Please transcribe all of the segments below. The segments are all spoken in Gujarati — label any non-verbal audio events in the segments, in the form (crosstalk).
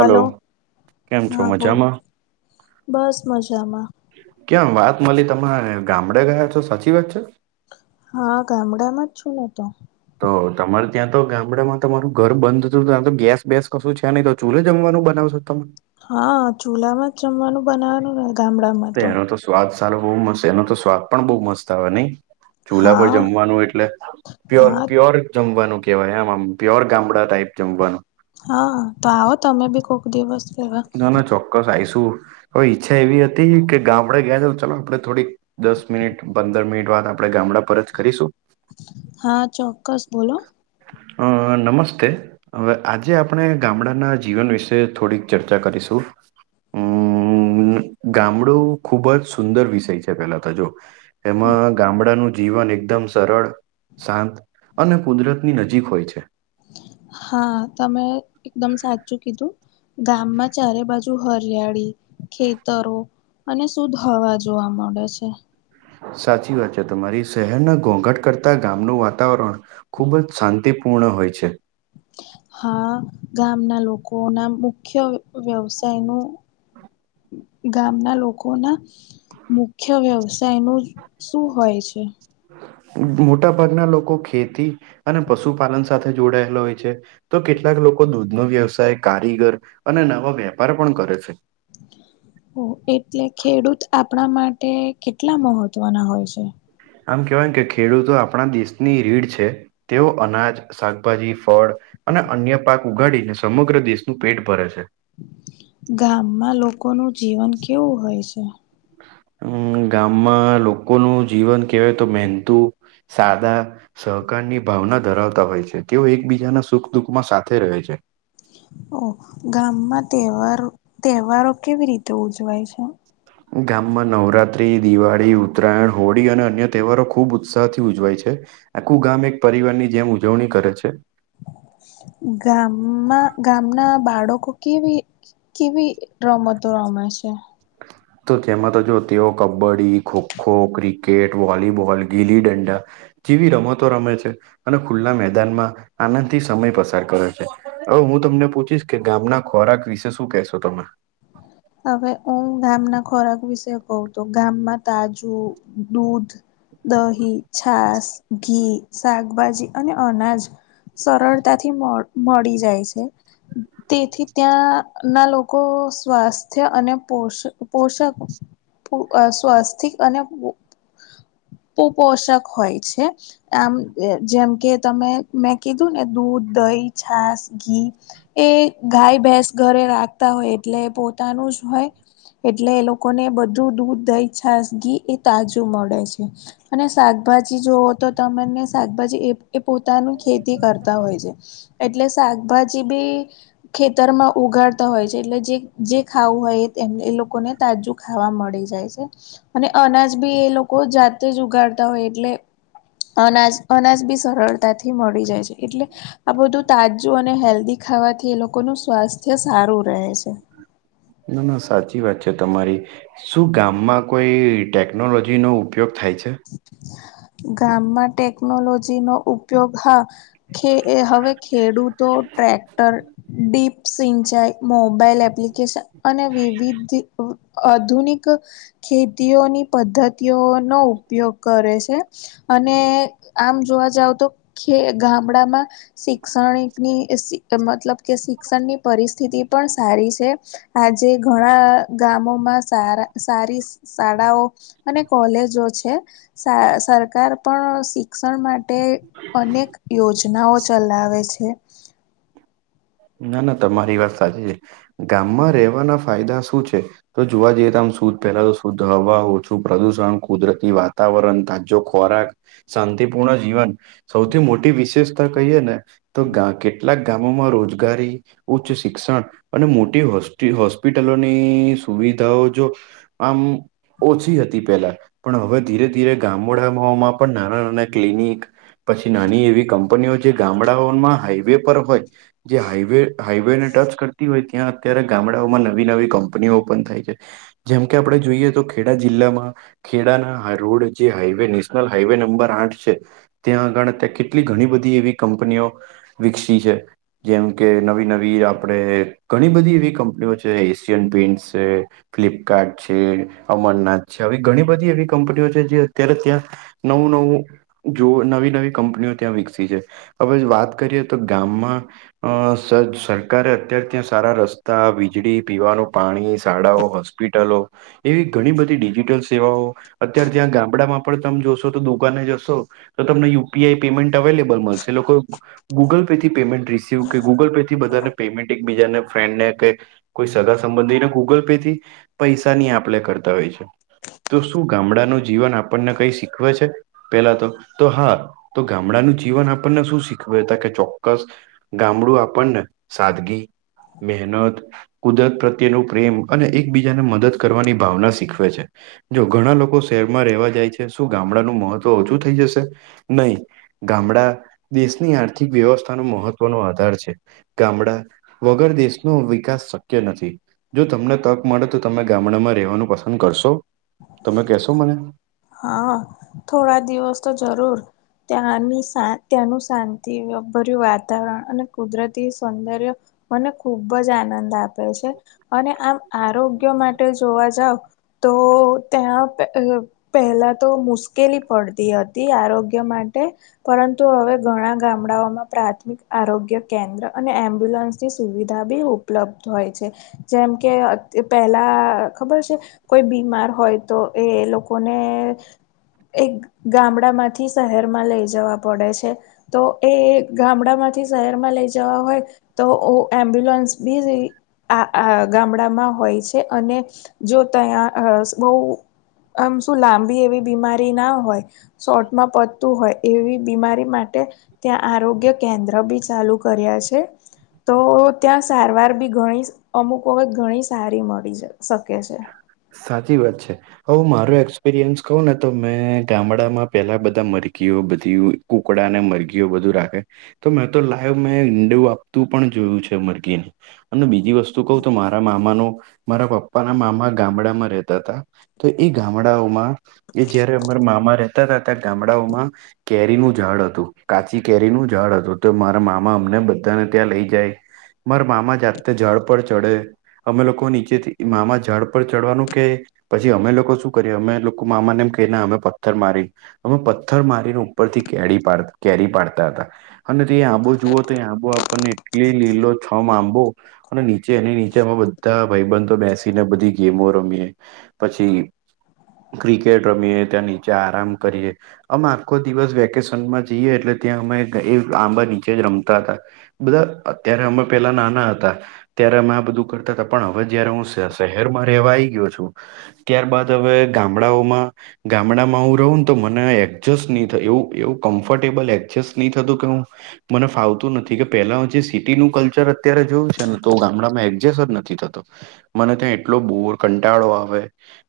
હલો. કેમ છો હા, બોલ. મજામાં બસ, મજામાં. કેમ વાત મલી, તમાય ગામડે ગયા છો? સાચી વાત છે. હા, ગામડામાં જ છું હું તો. તો તમારે ત્યાં તો ગામડામાં તમારું ઘર બંધ અતું, તા તો ગેસ બેેસ કસું છે નઈ, ત ચૂલે જમવાનું બનાવસો તમ? હા, ચૂલામાં જ જમવાનું બનાવાનું ને ગામડામાં. રે એનો તો સ્વાદ સારો બઉ મસે, એનો તો સ્વાદ પણ બઉ મસ્ત આવે નઈ. ચૂલા પર હા જમવાનું એટલે પ્યોર હા પ્યોર જમવાનું કેવાય આમ, આમ પ્યોર ગામડા ટાઈપ જમવાનું. હા, તો આવો તમે બી કોક દિવસ. લેવા ના ના ચોક્કસ આઈસું. હવે, ઈચ્છા એવી અતી કે ગામડે ગયા. તો ચાલો, આપડણે થોડીક દસ મિનિટ, પંદર મિનિટ વાત આપડણે ગામડા પર જ કરીશું. હા, ચોક્કસ. બોલો. અ નમસ્તે. અવે, આજે આપણે ગામડાના જીવન વિશે થોડીક ચર્ચા કરીસું. અમ્મ...... મ્મ... ગામડું ખુબ જ સુંદર વિષય છે, પેલા તો જો. એમાં ગામડાનું જીવન એકદમ સરળ, સાંત અને કુદરતની નજીક હોય છે. હા, તમે એકદમ સાચું કીધું. ગામમાં ચારે બાજુ હરિયાળી ખેતરો અને સુધ હવા જોવા મળે છે. સાચી વાત છે તમારી. શહેરના ઘોંઘટ કરતા ગામનું વાતાવરણ ખૂબ જ સાંતિપૂર્ણ હોય છે. હા, ગામના લોકો ના મુખ્ય વ્યવસાય નું ગામના લોકોના મુખ્ય વ્યવસાયનું શું હોય છે? મોટા ભાગના લોકો ખેતી અને પસુપાલન સાથે જોડાયેલા ઓય છે. તો કેટલાક લોકો દૂધનો વ્યવસાય, કારીગર અને નવા વેપાર પણ કરે છે. હો. એટલે ખેડૂત આપણા માટે કેટલા મહત્વના ઓય સે. આમ કેવાય કે, ખેડૂતો આપડણા દેશની રીડ છે. તેઓ અનાજ, સાકભાજી, ફળ અને અન્ય પાક ઉગાડીને સમગ્ર દેશનું પેટ ભરે છે. ગામમાં લોકો નું જીવન કેવું હોય શે? અમ્મ, ગામમાં લોકોનું જીવન કેવાય તો મેનતું, સાદા સહકારની ભાવના ધરાવતા હોય છે, કે ઓ એકબીજાના સુખ-દુઃખમાં સાથે રહે છે. ઓ! ગામમાં તહેવાર તહેવારો કેવી રીતે ઉજવાય છે? ગામમાં નવરાત્રિ, દિવાળી, ઉત્તરાયણ, હોળી અને અન્ય તહેવારો ખૂબ ઉત્સાહથી ઉજવાય છે. આખું ગામ એક પરિવારની જેમ ઉજવણી કરે છે. ગામમાં ગામના બાળકો કેવી કેવી રમતો રમે છે. (inaudible) (unintelligible) તેઓ કબડ્ડી ખોખો ક્રિકેટ વોલીબોલ ગીલી દંડા જેવી રમતો રમે છે અને ખુલ્લા મેદાનમાં આનંદથી સમય પસાર કરે છે. હવે હું તમને પૂછીશ કે ગામના ખોરાક વિશે શું કહેશો તમે હવે હું ગામના ખોરાક વિશે કવું તો ગામમાં તાજુ દૂધ દહી છાસ ઘી શાકભાજી અને અનાજ સરળતા થી મળ મળી જાય છે. તેથી ત્યાં ના લોકો સ્વાસ્ (unintelligible) (unintelligible) પોશક હોય છે. આમ જેમ કે તમે મેં કીધું ને દૂધ દહી છાસ ઘી એ ગાય ભેસ ઘરે રાખતા હોય એટલે પોતાનું જ હોય. એટલે એ લોકોને બધું દૂધ દહી છાસ ઘી એ તાજું મળે છે. અને શાકભાજી જુઓ તો તમને શાકભાજી એ એ પોતાનું ખેતી કરતા હોય છે. એટલે શાકભાજી બી ખેતરમાં ઉગાડતા હોય છે એટલે જે જે ખાવું હોય એને એ લોકોને તાજું ખાવા મળી જાય છે અને અનાજ બી એ લોકો કો જાતે જ ઉગાડતા હોય એટલે અનાજ અનાજ બી સરળ તા થી મળી જાય છે એટલે આ બધું તાજું અને હેલ્દી ખાવાથી એ લોકો નું સ્વાસ્થ્ય સારું રહે છે. ના ના સાચી વાત છે તમારી શું ગામમાં કોઈ ટેકનોલોજીનો ઉપયોગ થાય છે. ગામમાં ટેકનોલોજી નો ઉપયોગ હા ખે એ હવે ખેડૂતો ટ્રેક્ટર ડીપ સિંચાઈ મોબાઈલ એપ્લિકેશન અને વિવિધ આધુનિક ખેતીઓની પદ્ધતિઓનો ઉપયોગ કરે છે અને આમ જોવા જાવ તો ખે ગામડામા શિક્ષણિકની મતલબ કે શિક્ષણની પરિસ્થિતિ પણ સારી છે. આજે ઘણા ગામોમાં સારા સારી શાળાઓ અને કોલેજો છે સરકાર પણ શિક્ષણ માટે અનેક યોજનાઓ ચલાવે છે. ના ના તમારી વાત સાચી છે ગામમાં રહેવાના ફાયદા શું છે. તો જોવા જઈએ તો આમ શુદ પેલા તો શુદ્ધ હવા ઓછું પ્રદુષણ કુદરતી વાતાવરણ તાજો ખોરાક શાંતિપૂર્ણ જીવન સૌથી મોટી વિશેષતા કહીએ ને તો કેટલાક ગામોમાં રોજ કરી ઉચ્ચ શિક્ષણ અને મોટી હોસ્ટિ હોસ્પિટલોની સુવિધાઓ જો આમ ઓછી હતી પેલા પણ હવે ધીરે ધીરે ગામડામાં પણ નાના નાના ક્લિનિક પછી નાની એવી કંપનીઓ જે ગામડાઓમાં હાઈવે પર હોય જે હાઈવે હાઈવેને ટચ કરતી હોય ત્યાં અત્યારે ગામડાઓમાં નવી નવી કંપનીઓ ઓપન થાય છે. જેમ કે આપણે જોઈએ તો ખેડા જિલ્લામાં ખેડાના રોડ જે હાઈવે નેશનલ હાઈવે નંબર આઠ છે. ત્યાં આગળ ત્યાં કેટલી ઘણી બધી એવી કંપનીઓ વિકસી છે. જેમ કે નવી નવી આપણે ઘણી બધી એવી કંપનીઓ છે. એશિયન પેઇન્ટ છે, ફ્લિપકાર્ટ છે, અમરનાથ છે, આવી ઘણી બધી એવી કંપનીઓ છે. જે અત્યારે ત્યાં નવું નવું જો નવી નવી કંપનીઓ ત્યાં વિકસી છે, હવે વાત કરીએ તો ગામમાં અ સર સરકારે અત્યાર ત્યાં સારા રસ્તા વીજળી પીવાનું પાણી શાળાઓ હોસ્પ હોસ્પિટલો એવી ઘણી બધી ડિજિટલ સેવાઓ અત્યારે ત્યાં ગામડામાં પણ તમે જોશો તો દુકાને જશો તો તમને યુપીઆઈ પેમેન્ટ અવેલેબલ મળશે લોકો ગૂગલ પે થી પેમેન્ટ રીસીવ કે ગૂગલ થી બધાને પેમેન્ટ એકબીજા ફ્રેન્ડને કે કોઈ સગા સંબંધીને ગૂગલ પે થી પૈસાની આપ લે કરતા હોય છે. તો શું ગામડાનું જીવન આપણને કઈ શીખવે છે. પેલા તો તો હા તો ગામડાનું જીવન આપણને શું શીખવે તા કે ચોક્કસ ગામડું આપણને સાદગી, મહેનત, કુદરત પ્રત્યે નું પ્રેમ, અને એકબીજાને મદદ કરવાની ભાવના શીખવે છે. જો ઘણા લોકો શહેરમાં રહેવા જાય છે, શું ગામડાનું મહત્વ ઓછું થઈ જશે? નહી. ગામડા દેશની આર્થિક વ્યવસ્થાનું મહત્વ નો આધાર છે. ગામડા વગર દેશ નો વિકાસ શક્ય નથી જો તમને તક મળે તો તમે ગામડામાં રહેેવાનું પસંદ કરશો? તમે કેશો મને? હા. થોડા દિવસ તો જરૂર. ત્યાંની શા ત્યાંનું શાંતિ ભર્યું વાતાવરણ અને કુદરતી સૌંદર્ય મને ખુબ જ આનંદ આપે છે અને આમ આરોગ્ય માટે જોવા જાવ તો ત્યાં (unintelligible) પહેલા તો મુશ્કેલી પડતી હતી આરોગ્ય માટે પરંતુ હવે ઘણા ગામડાઓમાં પ્રાથમિક આરોગ્ય કેન્દ્ર અને એમ્બ્યુલન્સ જે સુવિધા બી ઉપલબ્ધ હોય છે. જેમ કે પેલા ખબર છે? કોઈ બીમાર હોય તો એ લોકો લોકોને એક ગામડા માંથી શહેર માં લઈ જવા પડે છે. તો એ ગામડામાંથી શહેરમાં લઈ જવા હોય. તો ઓ એમ્બુલન્સ બી આ આ ગામડામાં હોય છે. અને જો ત્યાં (unintelligible) બહુ આમ શું લાંબી એવી બીમારી ના હોય, શોર્ટમાં પડતું હોય, એવી બીમારી માટે ત્યાં આરોગ્ય કેન્દ્ર બી ચાલુ કર્યા છે. તો ત્યાં સારવાર બી ઘણી અમુક વખત ઘણી સારી મળી શકે છે. સાચી વાત છે. હ, મારો એક્સપિરિયન્સ કહું ને તો મેં ગામડામાં પેલા બધા મરઘી ઓ બધી કુકડા અને મરઘીઓ બધું રાખે. તો મેં તો લાઈવ મેં ઇન્ડુ આપતું પણ જોયું છે મરઘીને. અને બીજી વસ્તુ કહું તો મારા મામા નો, મારા પપ્પાના મામા ગામડામાં રહેતા હતા. તો એ ગામડાઓમાં એ જયારે અમારા મામા રહેતા હતા. ત્યાં ગામડાઓમાં કેરીનું ઝાડ હતું કાચી કેરીનું ઝાડ હતું તો મારા મામા અમને બધાને ત્યાં લઈ જાય. મારા મામા જાતેતે ઝાડ પર ચડે અમે લોકો નીચેથી મામા ઝાડ ઉપર ચડવાનું કે પછી અમે લોકો શું કરીએ અમે લોકો મામાને એમ કે ના અમે પથ્થર મારી અમે પથ્થર મારીને ઉપરથી કેરી પાડ કેરી પાડતા હતા. અને તે આંબો જુઓ તો એ આંબો આપણને એટલી લીલો છમ આંબો. અને નીચે એની નીચેમાં અમે બધા ભાઈબંધ તો બેસીને બધી. ગેમો રમીએ પછી ક્રિકેટ રમીએ ત્યાં નીચે આરામ કરીએ. અમે આખો દિવસ વેકેશનમાં જઈએ એટલે ત્યાં અમે (inaudible) કે આંબા નીચે જ રમતા તા. બધા અત્યારે અમે પેલા નાના હતા ત્યારે અમે આ બધું કરતા હતા પણ હવે જયારે હું. (inaudible) શહેર માં રહેવા આવી ગયો છું ત્યાર બાદ હવે ગામડાઓમાં ગામડામાં હું રહું. તો મને એડજસ્ટ નહી એવું એવું કમ્ફર્ટેબલ એડજસ્ટ નહી થતું કે હું. મને ફાવતું નથી કે પેલા જે સિટીનું કલ્ચર અત્યારે જોયું છે ને તો ગામડામાં એડજસ્ટ જ નથી થતો. મને ત્યાં એટલો બોર કંટાળો આવે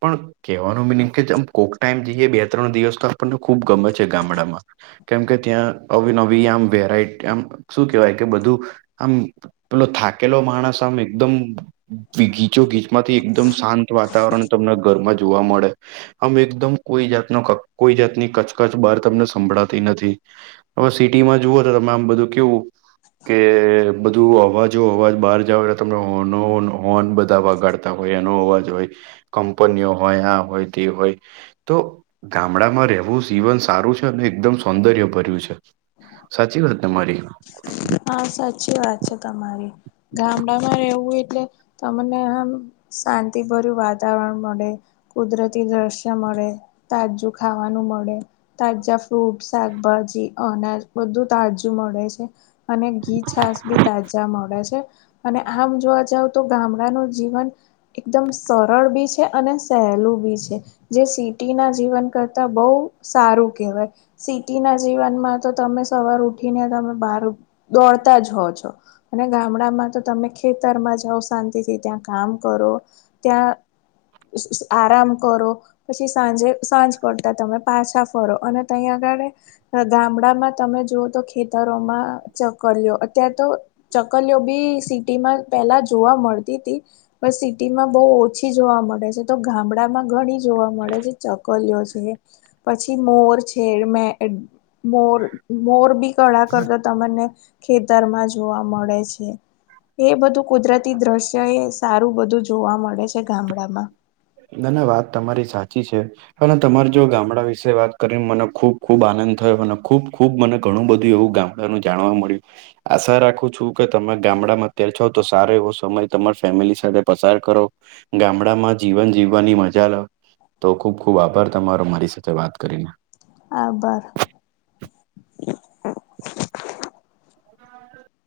પણ. કેવાનું મિનિંગ કે જેમ કોકને એમ જઈએ બે ત્રણ દિવસ તો આપણને ખુબ ગમે છે ગામડામાં. કેમ કે ત્યાં અવિનવી આમ વેરાયટી આમ શું કેવાય કે બધું આમ. પેલો થાકેલો માણસ આમ એકદમ (inaudible) માંથી એકદમ શાંત વાતાવરણ તમને ઘરમાં જોવા મળે આમ એકદમ કોઈ જાત. કોઈ જાતની કચકચ બહાર તમને સંભળાતી નથી. હવે સિટીમાં જુઓ તો તમે આમ બધું કેવું. કે બધું અવાજો અવાજ બહાર જાવ એટલે તમને હોર્ન હોન બધા વાગાડ. તા હોય એનો અવાજ હોય કંપનીઓ હોય આ હોય તે હોય. તો ગામડામાં રહેવું જીવન સારું છે અને એકદમ સૌંદર્ય ભર્યું છે. સાચી વાત ને મારી હા સાચી વાત છે તમારી ગામડા માં રહેવું એટલે. તમને આમ શાંતિભર્યું વાતાવરણ મળે. કુદરતી દ્રશ્ય મળે તાજું ખાવાનું મળે. તાજા ફ્રૂટ શાકભાજી અનાજ બધું તાજું મળે છે. અને ઘી છાસ બી તાજા મળે છે. અને આમ જોવા જાવ તો ગામડાનું જીવન. એકદમ સરળ બી છે અને સહેલું બી છે. જે સિટી ના જીવન કરતા બહુ સારું કહેવાય. સિટીના જીવનમાં તો તમે સવાર ઉઠીને તમે બહાર દોડતા જ હો છો અને ગામડામાં તો તમે ખેતરમાં જાઓ શાંતિથી ત્યાં કામ કરો. ત્યાં આરામ કરો. પછી સાંજે સાંજ પડતા તમે પાછા ફરો અને તએ આગળ એ. ગામડામાં તમે જોઓ તો ખેતરોમાં. ચકલીઓ અત્યારે તો ચકલીઓ બી સિટી માં પેલા જોવા મળતી તી. પણ સિટીમાં બહુ ઓછી જોવા મળે તો ગામડામાં ઘણી જોવા મળે છે ચકલીઓ છે એ. પછી મોર છે મે મોર મોર બી કળા કરત. તમને ખેતરમાં જોવા મળે છે એ બધું કુદરતી દ્રશ્ય. એ સારું બધું જોવા મળે છે ગામડામાં. ના ના વાત તમારી સાચી છે. અને તમાર જોડે ગામડા વિશે વાત કરીને મને ખૂબ ખુબ આનંદ થયો અને ખુબ ખુબ મને ઘણું બધું એવું ગામ. ડાનું જાણવા મળ્યું. આશા રાખું છું કે તમે ગામડામાં અત્યારે છો તો સારો એવો સમય તમારા ફેમિલી સાથે પસાર કરો. ગામડામાં. (inaudible) જીવન જીવવાની મજા લો તો ખુબ ખુબ આભાર તમારો મારી સાથે વાત કરીને. આભાર.